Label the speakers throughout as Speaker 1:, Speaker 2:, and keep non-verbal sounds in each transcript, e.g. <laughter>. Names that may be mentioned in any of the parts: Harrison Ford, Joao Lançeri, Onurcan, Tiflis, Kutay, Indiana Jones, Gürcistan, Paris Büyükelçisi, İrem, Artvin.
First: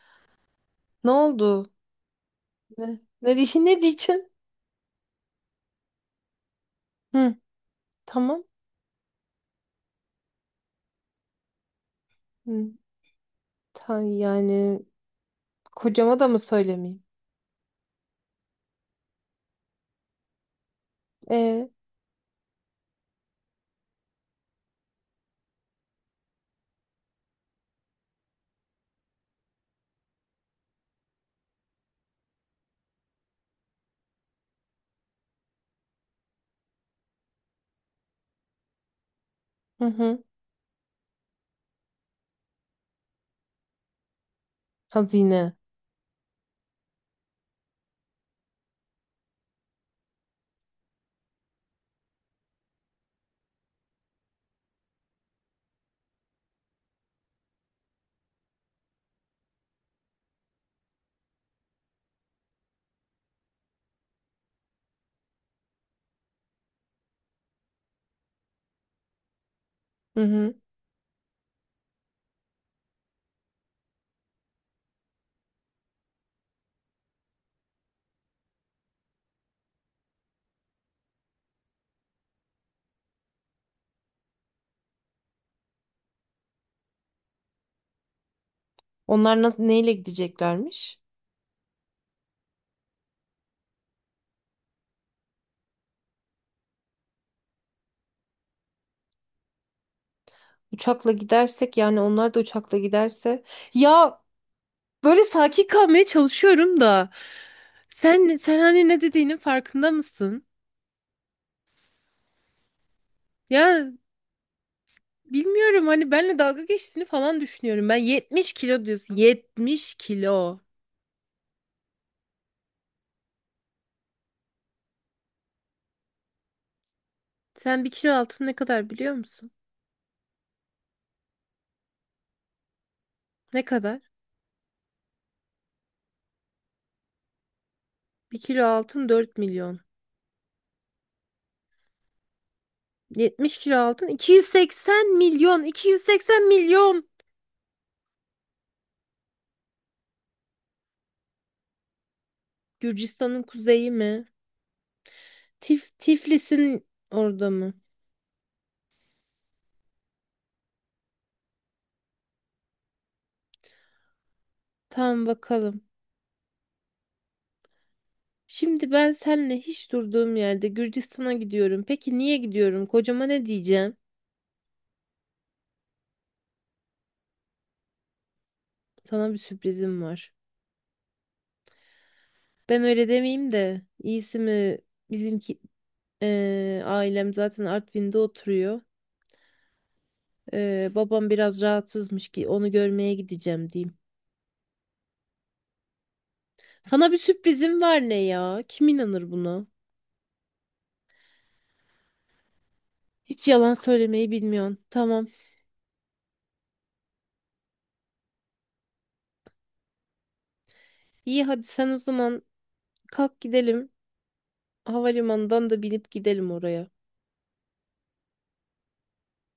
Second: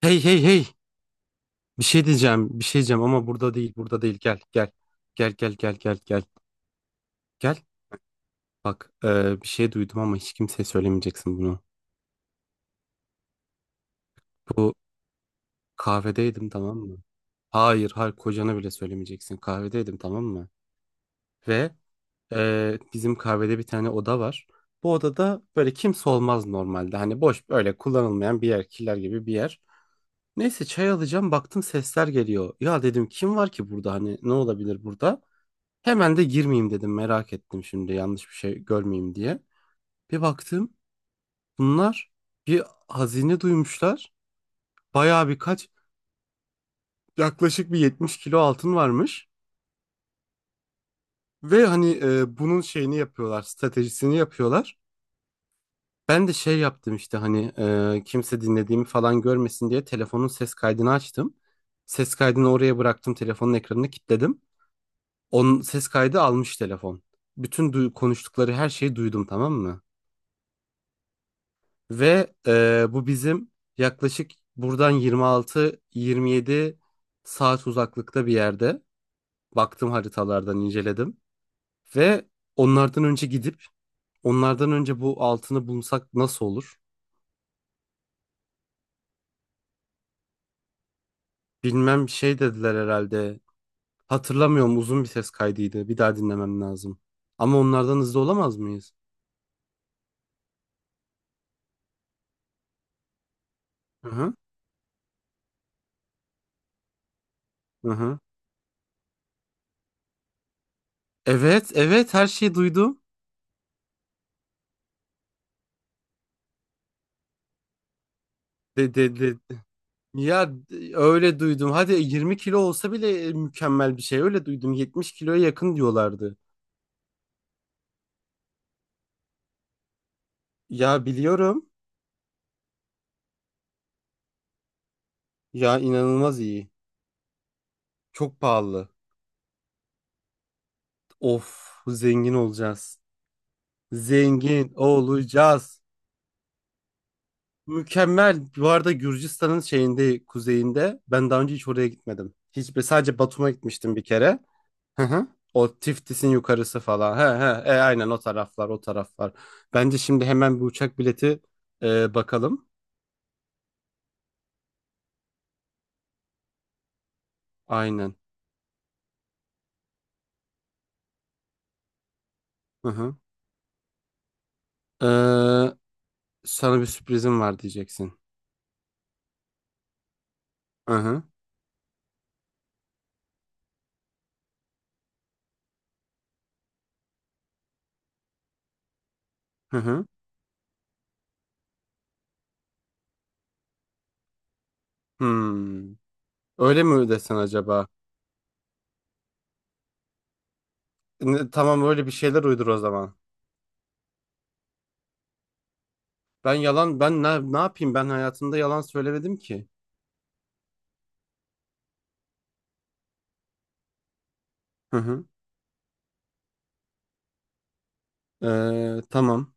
Speaker 1: Hey hey hey.
Speaker 2: Ne oldu?
Speaker 1: Bir şey diyeceğim. Bir şey
Speaker 2: Ne?
Speaker 1: diyeceğim ama burada
Speaker 2: <laughs>
Speaker 1: değil.
Speaker 2: Ne
Speaker 1: Burada değil.
Speaker 2: diyeceksin?
Speaker 1: Gel gel. Gel gel gel gel gel.
Speaker 2: Hı,
Speaker 1: Gel.
Speaker 2: tamam.
Speaker 1: Bak, bir şey duydum ama hiç kimseye söylemeyeceksin bunu.
Speaker 2: Hı, ta-
Speaker 1: Bu
Speaker 2: yani kocama da mı
Speaker 1: kahvedeydim, tamam mı?
Speaker 2: söylemeyeyim?
Speaker 1: Hayır hayır, kocana bile söylemeyeceksin. Kahvedeydim, tamam mı?
Speaker 2: E,
Speaker 1: Ve bizim kahvede bir tane oda var. Bu odada böyle kimse olmaz normalde. Hani boş, böyle kullanılmayan bir yer. Killer gibi bir yer. Neyse, çay alacağım, baktım sesler geliyor. Ya dedim, kim var ki burada, hani ne olabilir burada? Hemen de girmeyeyim dedim, merak ettim şimdi yanlış bir şey görmeyeyim diye.
Speaker 2: hı
Speaker 1: Bir
Speaker 2: hı.
Speaker 1: baktım bunlar bir hazine duymuşlar. Bayağı
Speaker 2: Hazine.
Speaker 1: birkaç, yaklaşık bir 70 kilo altın varmış. Ve hani, bunun şeyini yapıyorlar, stratejisini yapıyorlar. Ben de şey yaptım işte, hani kimse dinlediğimi falan görmesin diye telefonun ses kaydını açtım. Ses kaydını oraya bıraktım, telefonun ekranını kilitledim. Onun ses kaydı almış telefon. Bütün konuştukları her şeyi duydum, tamam mı?
Speaker 2: Hı hı.
Speaker 1: Ve bu bizim yaklaşık buradan 26-27 saat uzaklıkta bir yerde. Baktım, haritalardan inceledim. Ve onlardan önce gidip, onlardan önce bu altını bulsak nasıl olur?
Speaker 2: Onlar nasıl neyle gideceklermiş?
Speaker 1: Bilmem, şey dediler herhalde. Hatırlamıyorum, uzun bir ses kaydıydı. Bir daha dinlemem lazım. Ama onlardan hızlı olamaz mıyız?
Speaker 2: Uçakla gidersek yani onlar da uçakla giderse
Speaker 1: Hı
Speaker 2: ya,
Speaker 1: hı.
Speaker 2: böyle sakin kalmaya çalışıyorum da
Speaker 1: Hı hı.
Speaker 2: sen hani ne dediğinin farkında mısın?
Speaker 1: Evet, evet her şeyi duydum.
Speaker 2: Ya bilmiyorum, hani benle dalga geçtiğini falan düşünüyorum. Ben 70 kilo
Speaker 1: De,
Speaker 2: diyorsun.
Speaker 1: de, de-
Speaker 2: 70
Speaker 1: Ya
Speaker 2: kilo.
Speaker 1: öyle duydum. Hadi 20 kilo olsa bile mükemmel bir şey. Öyle duydum. 70 kiloya yakın diyorlardı.
Speaker 2: Sen bir kilo altın ne kadar biliyor musun?
Speaker 1: Ya biliyorum.
Speaker 2: Ne kadar?
Speaker 1: Ya inanılmaz iyi.
Speaker 2: Bir
Speaker 1: Çok
Speaker 2: kilo
Speaker 1: pahalı.
Speaker 2: altın 4 milyon.
Speaker 1: Of, zengin olacağız.
Speaker 2: 70 kilo altın iki yüz
Speaker 1: Zengin
Speaker 2: seksen milyon.
Speaker 1: olacağız.
Speaker 2: 280 milyon.
Speaker 1: Mükemmel. Bu arada Gürcistan'ın şeyinde, kuzeyinde. Ben daha önce hiç oraya gitmedim. Hiç, sadece
Speaker 2: Gürcistan'ın
Speaker 1: Batum'a
Speaker 2: kuzeyi
Speaker 1: gitmiştim bir
Speaker 2: mi?
Speaker 1: kere. Hı hı. O
Speaker 2: Tif
Speaker 1: Tiftis'in yukarısı
Speaker 2: Tiflis'in
Speaker 1: falan. He
Speaker 2: orada mı?
Speaker 1: he. Aynen o taraflar, o taraflar. Bence şimdi hemen bir uçak bileti bakalım.
Speaker 2: Tamam, bakalım.
Speaker 1: Aynen.
Speaker 2: Şimdi ben seninle hiç durduğum yerde Gürcistan'a gidiyorum. Peki niye gidiyorum?
Speaker 1: Hı hı.
Speaker 2: Kocama ne diyeceğim?
Speaker 1: Ee, Sana bir sürprizim var diyeceksin.
Speaker 2: Sana bir sürprizim var.
Speaker 1: Hı hı.
Speaker 2: Ben öyle demeyeyim de iyisi mi bizimki ailem zaten Artvin'de oturuyor.
Speaker 1: Hı hı.
Speaker 2: Babam biraz rahatsızmış ki onu görmeye gideceğim diyeyim.
Speaker 1: Hmm. Öyle mi
Speaker 2: Sana bir
Speaker 1: desen
Speaker 2: sürprizim
Speaker 1: acaba?
Speaker 2: var, ne ya? Kim inanır buna?
Speaker 1: Ne- tamam, öyle bir şeyler uydur o zaman.
Speaker 2: Hiç yalan söylemeyi bilmiyorsun. Tamam.
Speaker 1: Ben yalan, ben ne, ne yapayım, ben hayatımda yalan söylemedim ki.
Speaker 2: İyi, hadi sen o zaman kalk gidelim.
Speaker 1: Hı hı.
Speaker 2: Havalimanından da binip gidelim oraya.
Speaker 1: Tamam.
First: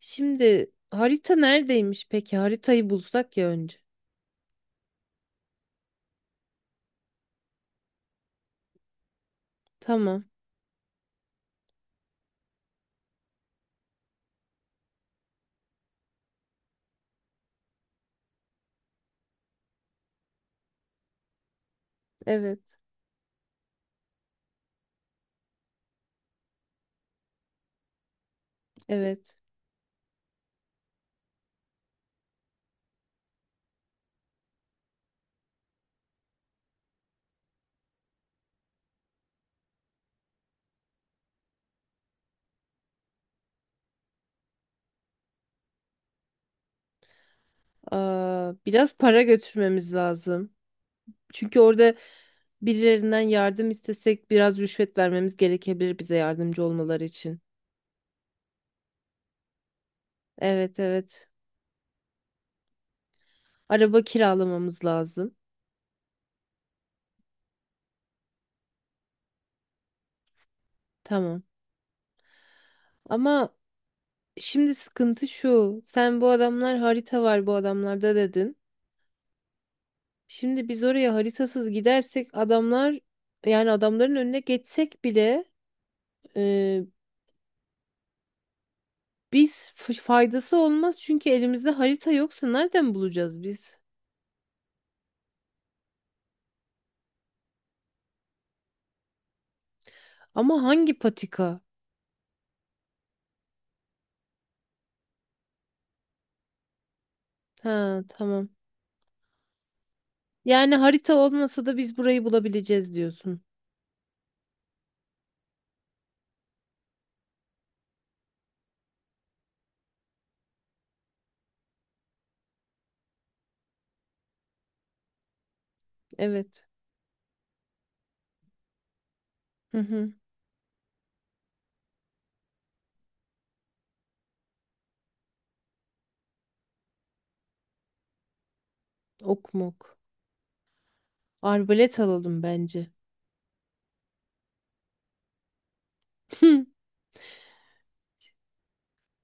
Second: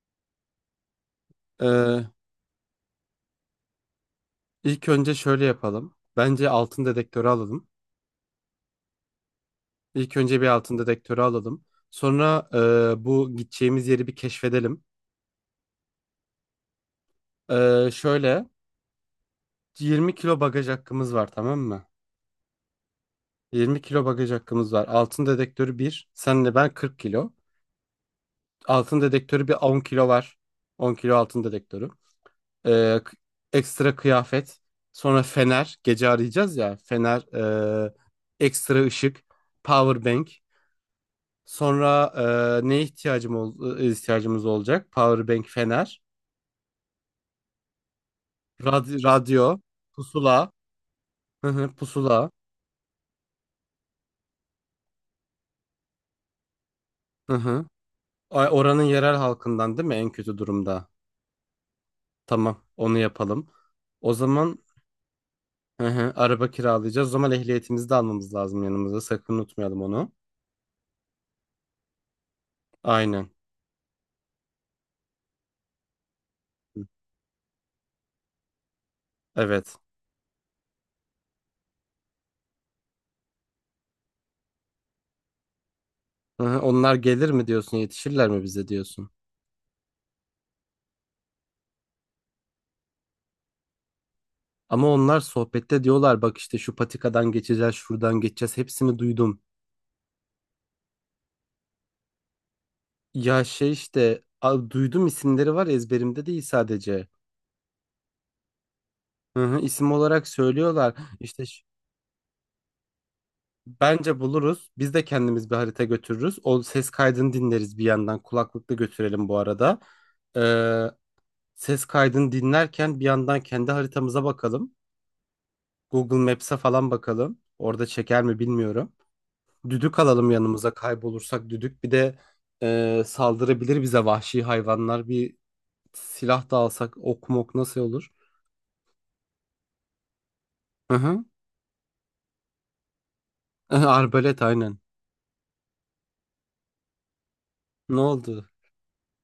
Speaker 2: Şimdi harita
Speaker 1: Ee,
Speaker 2: neredeymiş peki? Haritayı bulsak ya önce.
Speaker 1: ilk önce şöyle yapalım. Bence altın dedektörü alalım. İlk
Speaker 2: Tamam.
Speaker 1: önce bir altın dedektörü alalım. Sonra bu gideceğimiz yeri bir keşfedelim. Şöyle 20 kilo bagaj hakkımız var, tamam mı?
Speaker 2: Evet.
Speaker 1: 20 kilo bagaj hakkımız var. Altın dedektörü 1. Senle ben 40 kilo. Altın
Speaker 2: Evet.
Speaker 1: dedektörü bir 10 kilo var. 10 kilo altın dedektörü. Ee, k- Ekstra kıyafet. Sonra fener. Gece arayacağız ya. Fener. ee, Ekstra ışık. Power bank. Sonra neye ihtiyacım ol- e, ihtiyacımız olacak? Power bank, fener.
Speaker 2: Aa, biraz para
Speaker 1: Radyo.
Speaker 2: götürmemiz
Speaker 1: Pusula.
Speaker 2: lazım.
Speaker 1: Hı
Speaker 2: Çünkü
Speaker 1: hı,
Speaker 2: orada
Speaker 1: pusula.
Speaker 2: birilerinden yardım istesek biraz rüşvet vermemiz gerekebilir bize yardımcı olmaları
Speaker 1: Hı
Speaker 2: için.
Speaker 1: hı. Ay, oranın yerel halkından değil mi en kötü
Speaker 2: Evet,
Speaker 1: durumda?
Speaker 2: evet.
Speaker 1: Tamam, onu yapalım.
Speaker 2: Araba
Speaker 1: O zaman,
Speaker 2: kiralamamız lazım.
Speaker 1: hı hı, araba kiralayacağız. O zaman ehliyetimizi de almamız lazım yanımıza. Sakın unutmayalım onu.
Speaker 2: Tamam.
Speaker 1: Aynen.
Speaker 2: Ama şimdi sıkıntı şu. Sen bu adamlar
Speaker 1: Hı.
Speaker 2: harita var bu adamlarda dedin.
Speaker 1: Evet.
Speaker 2: Şimdi biz oraya haritasız gidersek adamlar, yani adamların önüne geçsek bile
Speaker 1: Hı hı,
Speaker 2: e,
Speaker 1: onlar gelir mi diyorsun, yetişirler mi bize diyorsun.
Speaker 2: biz faydası olmaz çünkü elimizde harita yoksa nereden bulacağız biz?
Speaker 1: Ama onlar sohbette diyorlar, bak işte şu patikadan geçeceğiz, şuradan geçeceğiz. Hepsini duydum.
Speaker 2: Ama hangi patika?
Speaker 1: Ya şey işte, duydum, isimleri var, ezberimde değil sadece.
Speaker 2: Ha, tamam.
Speaker 1: Hı hı, isim olarak
Speaker 2: Yani
Speaker 1: söylüyorlar.
Speaker 2: harita olmasa da biz burayı bulabileceğiz diyorsun.
Speaker 1: Bence buluruz. Biz de kendimiz bir harita götürürüz. O ses kaydını dinleriz bir yandan. Kulaklıkla götürelim bu arada. Ses kaydını dinlerken bir yandan kendi haritamıza bakalım. Google Maps'e
Speaker 2: Evet.
Speaker 1: falan bakalım. Orada çeker mi bilmiyorum.
Speaker 2: Hı
Speaker 1: Düdük
Speaker 2: hı.
Speaker 1: alalım yanımıza, kaybolursak düdük. Bir de saldırabilir bize vahşi hayvanlar. Bir silah da alsak, ok mok nasıl olur?
Speaker 2: Ok mok.
Speaker 1: Hı hı.
Speaker 2: Arbalet alalım bence.
Speaker 1: <laughs> Arbalet, aynen.
Speaker 2: <laughs>
Speaker 1: Ne oldu?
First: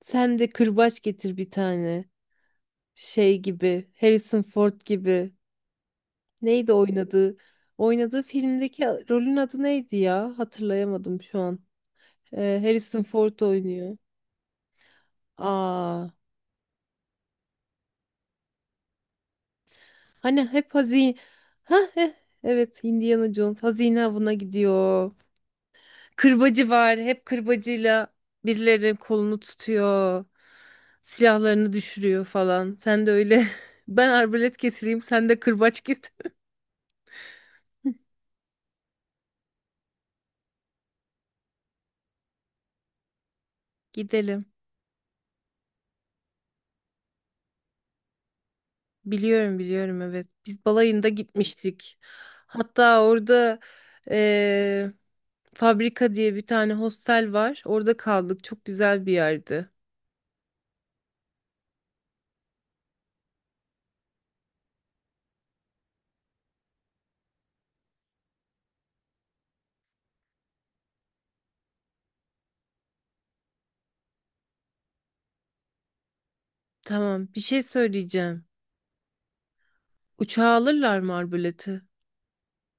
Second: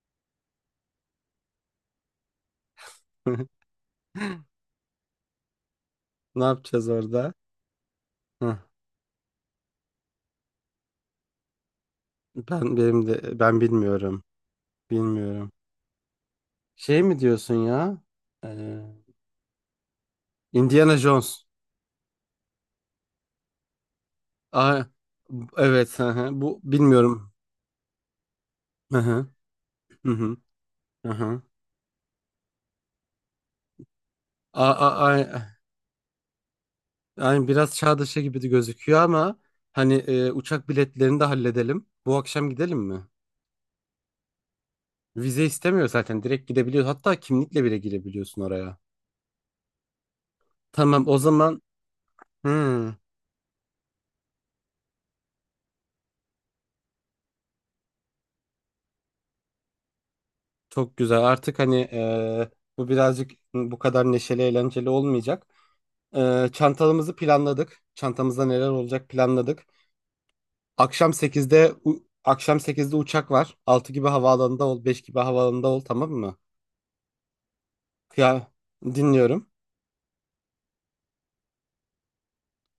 Speaker 2: Sen de kırbaç getir bir tane. Şey
Speaker 1: <laughs>
Speaker 2: gibi, Harrison Ford gibi.
Speaker 1: Ne
Speaker 2: Neydi
Speaker 1: yapacağız orada?
Speaker 2: oynadığı? Oynadığı
Speaker 1: Hı.
Speaker 2: filmdeki rolün adı neydi ya? Hatırlayamadım şu an.
Speaker 1: Ben,
Speaker 2: Harrison
Speaker 1: benim de,
Speaker 2: Ford
Speaker 1: ben
Speaker 2: oynuyor.
Speaker 1: bilmiyorum. Bilmiyorum.
Speaker 2: Aa,
Speaker 1: Şey mi diyorsun ya? Ee,
Speaker 2: hani hep
Speaker 1: Indiana
Speaker 2: hazine.
Speaker 1: Jones.
Speaker 2: Ha, heh, evet, Indiana Jones hazine avına
Speaker 1: Aa,
Speaker 2: gidiyor.
Speaker 1: evet. Hı hı. Bu
Speaker 2: Kırbacı var. Hep
Speaker 1: bilmiyorum.
Speaker 2: kırbacıyla birilerinin
Speaker 1: Hı hı.
Speaker 2: kolunu
Speaker 1: Hı
Speaker 2: tutuyor.
Speaker 1: hı. Hı hı.
Speaker 2: Silahlarını düşürüyor falan. Sen de öyle. <laughs> Ben arbalet
Speaker 1: A, a,
Speaker 2: getireyim, sen de
Speaker 1: a,
Speaker 2: kırbaç git.
Speaker 1: Yani biraz çağ dışı gibi de gözüküyor ama hani, uçak biletlerini de halledelim. Bu akşam gidelim mi?
Speaker 2: Gidelim.
Speaker 1: Vize istemiyor zaten. Direkt gidebiliyor. Hatta kimlikle bile girebiliyorsun oraya.
Speaker 2: Biliyorum, biliyorum, evet. Biz
Speaker 1: Tamam,
Speaker 2: balayında
Speaker 1: o zaman
Speaker 2: gitmiştik.
Speaker 1: hmm,
Speaker 2: Hatta orada eee, fabrika diye bir tane hostel var. Orada kaldık. Çok güzel bir yerdi.
Speaker 1: çok güzel. Artık hani bu birazcık bu kadar neşeli eğlenceli olmayacak. Çantalarımızı planladık. Çantamızda neler olacak planladık. Akşam sekizde uçak var. 6 gibi havaalanında ol, 5 gibi havaalanında ol, tamam mı?
Speaker 2: Tamam, bir şey söyleyeceğim.
Speaker 1: Ya, dinliyorum.
Speaker 2: Uçağa alırlar mı Arbalet'i?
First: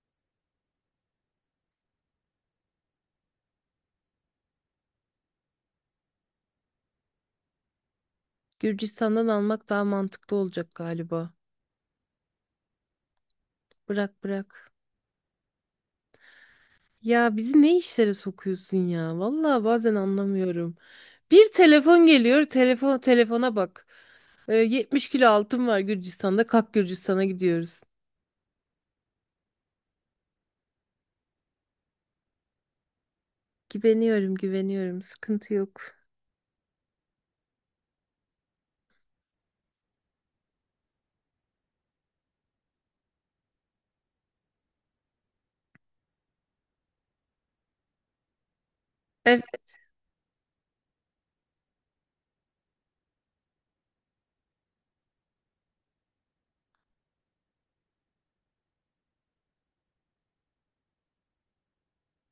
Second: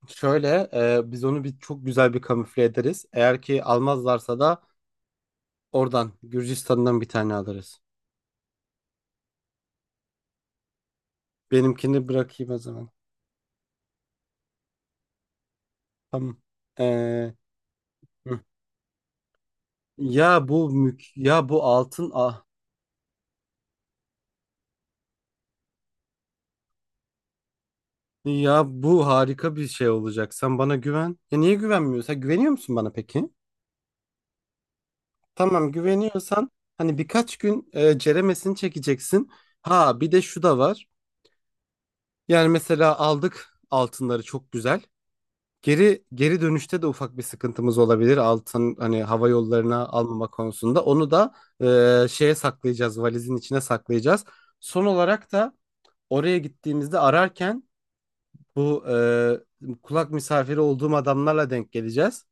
Speaker 1: Şöyle biz onu bir çok güzel bir kamufle ederiz. Eğer ki almazlarsa da oradan Gürcistan'dan bir tane alırız.
Speaker 2: Gürcistan'dan almak daha mantıklı olacak galiba.
Speaker 1: Benimkini bırakayım o zaman.
Speaker 2: Bırak, bırak.
Speaker 1: Tamam. E,
Speaker 2: Ya bizi ne işlere
Speaker 1: hı.
Speaker 2: sokuyorsun ya? Vallahi bazen
Speaker 1: Ya bu
Speaker 2: anlamıyorum.
Speaker 1: ya
Speaker 2: Bir
Speaker 1: bu
Speaker 2: telefon
Speaker 1: altın,
Speaker 2: geliyor. Telefon, telefona bak. 70 kilo altın var Gürcistan'da. Kalk, Gürcistan'a gidiyoruz.
Speaker 1: ya bu harika bir şey olacak. Sen bana güven. Ya niye güvenmiyorsun? Güveniyor musun bana peki?
Speaker 2: Güveniyorum, güveniyorum. Sıkıntı
Speaker 1: Tamam,
Speaker 2: yok.
Speaker 1: güveniyorsan hani birkaç gün ceremesini çekeceksin. Ha bir de şu da var. Yani mesela aldık altınları, çok güzel. Geri geri dönüşte de ufak bir sıkıntımız olabilir. Altın hani hava
Speaker 2: Evet.
Speaker 1: yollarına almama konusunda. Onu da şeye saklayacağız. Valizin içine saklayacağız. Son olarak da oraya gittiğimizde ararken bu kulak misafiri olduğum adamlarla denk geleceğiz.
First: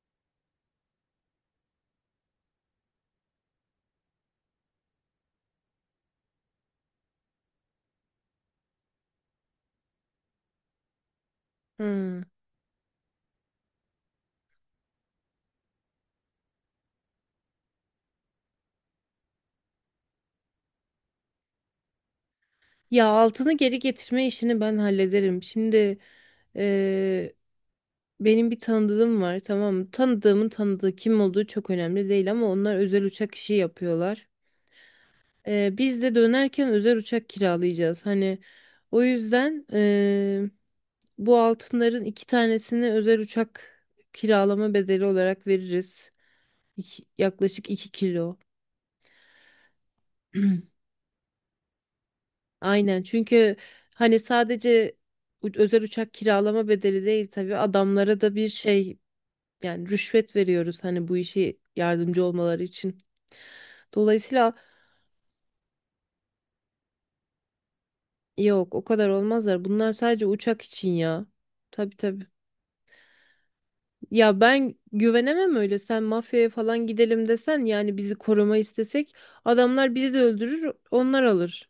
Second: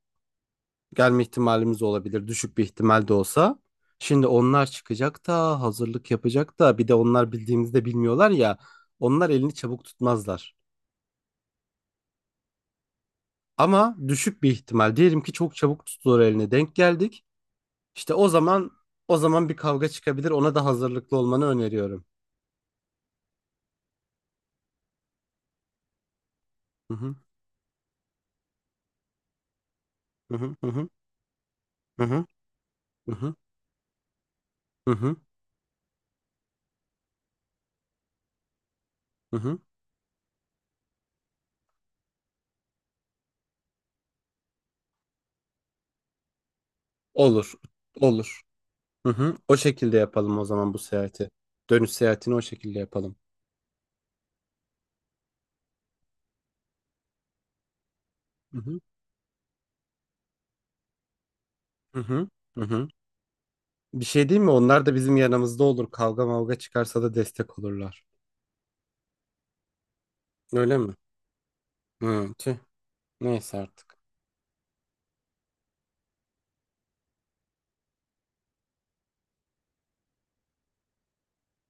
Speaker 1: Gelme ihtimalimiz olabilir. Düşük bir ihtimal de olsa. Şimdi onlar çıkacak da hazırlık yapacak da, bir de onlar bildiğimizde bilmiyorlar ya. Onlar elini çabuk tutmazlar.
Speaker 2: Hmm.
Speaker 1: Ama düşük bir ihtimal. Diyelim ki çok çabuk tuttular, eline denk geldik. İşte o zaman bir kavga çıkabilir. Ona da hazırlıklı olmanı öneriyorum.
Speaker 2: Ya altını geri getirme işini ben hallederim. Şimdi
Speaker 1: Hı hı
Speaker 2: eee, benim bir tanıdığım var, tamam mı?
Speaker 1: hı
Speaker 2: Tanıdığımın
Speaker 1: hı hı
Speaker 2: tanıdığı kim olduğu çok
Speaker 1: hı
Speaker 2: önemli
Speaker 1: hı
Speaker 2: değil ama onlar özel
Speaker 1: hı hı
Speaker 2: uçak işi yapıyorlar.
Speaker 1: hı hı
Speaker 2: Biz de dönerken özel uçak kiralayacağız. Hani o
Speaker 1: hı hı.
Speaker 2: yüzden bu altınların iki tanesini özel uçak kiralama bedeli olarak veririz.
Speaker 1: Olur.
Speaker 2: Yaklaşık 2 kilo.
Speaker 1: Olur. Hı hı. O şekilde yapalım o zaman
Speaker 2: <clears throat>
Speaker 1: bu seyahati. Dönüş seyahatini o şekilde
Speaker 2: Aynen,
Speaker 1: yapalım.
Speaker 2: çünkü hani sadece özel uçak kiralama bedeli değil, tabii adamlara da bir
Speaker 1: Hı hı
Speaker 2: şey, yani rüşvet veriyoruz hani bu işe
Speaker 1: hı
Speaker 2: yardımcı
Speaker 1: hı hı
Speaker 2: olmaları
Speaker 1: hı.
Speaker 2: için.
Speaker 1: Bir şey değil mi?
Speaker 2: Dolayısıyla
Speaker 1: Onlar da bizim yanımızda olur. Kavga mavga çıkarsa da destek olurlar.
Speaker 2: yok, o kadar olmazlar. Bunlar sadece uçak
Speaker 1: Öyle
Speaker 2: için
Speaker 1: mi?
Speaker 2: ya. Tabii, tabii.
Speaker 1: Hı. Tüh. Neyse artık.
Speaker 2: Ya ben güvenemem öyle. Sen mafyaya falan gidelim desen yani bizi koruma istesek adamlar bizi de öldürür onlar alır.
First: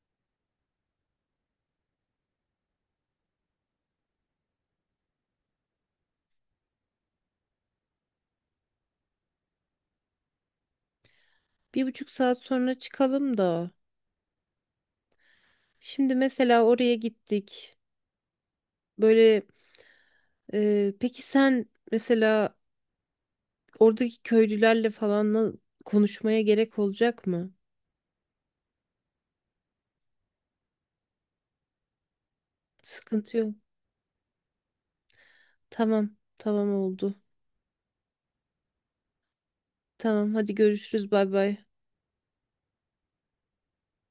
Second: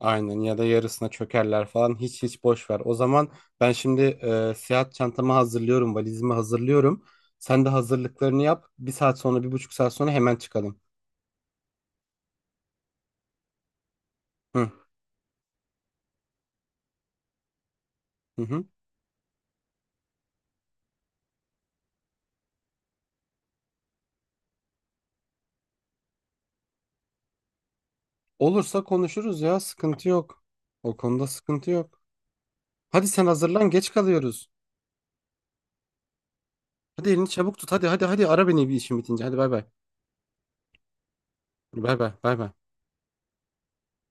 Speaker 1: Aynen, ya da yarısına çökerler falan, hiç hiç boş ver. O zaman ben şimdi seyahat çantamı hazırlıyorum, valizimi hazırlıyorum. Sen de hazırlıklarını yap. Bir saat sonra, bir buçuk saat sonra hemen çıkalım.
Speaker 2: 1,5 saat sonra çıkalım da.
Speaker 1: Hı
Speaker 2: Şimdi mesela oraya gittik.
Speaker 1: hı. Hı.
Speaker 2: Böyle. Peki sen mesela oradaki köylülerle falan konuşmaya gerek olacak mı?
Speaker 1: Olursa konuşuruz ya, sıkıntı yok. O konuda sıkıntı yok. Hadi sen
Speaker 2: Sıkıntı yok.
Speaker 1: hazırlan, geç kalıyoruz.
Speaker 2: Tamam, tamam
Speaker 1: Hadi
Speaker 2: oldu.
Speaker 1: elini çabuk tut. Hadi hadi hadi ara beni bir işim bitince. Hadi bay bay.
Speaker 2: Tamam, hadi görüşürüz. Bay bay.
Speaker 1: Bay bay bay bay.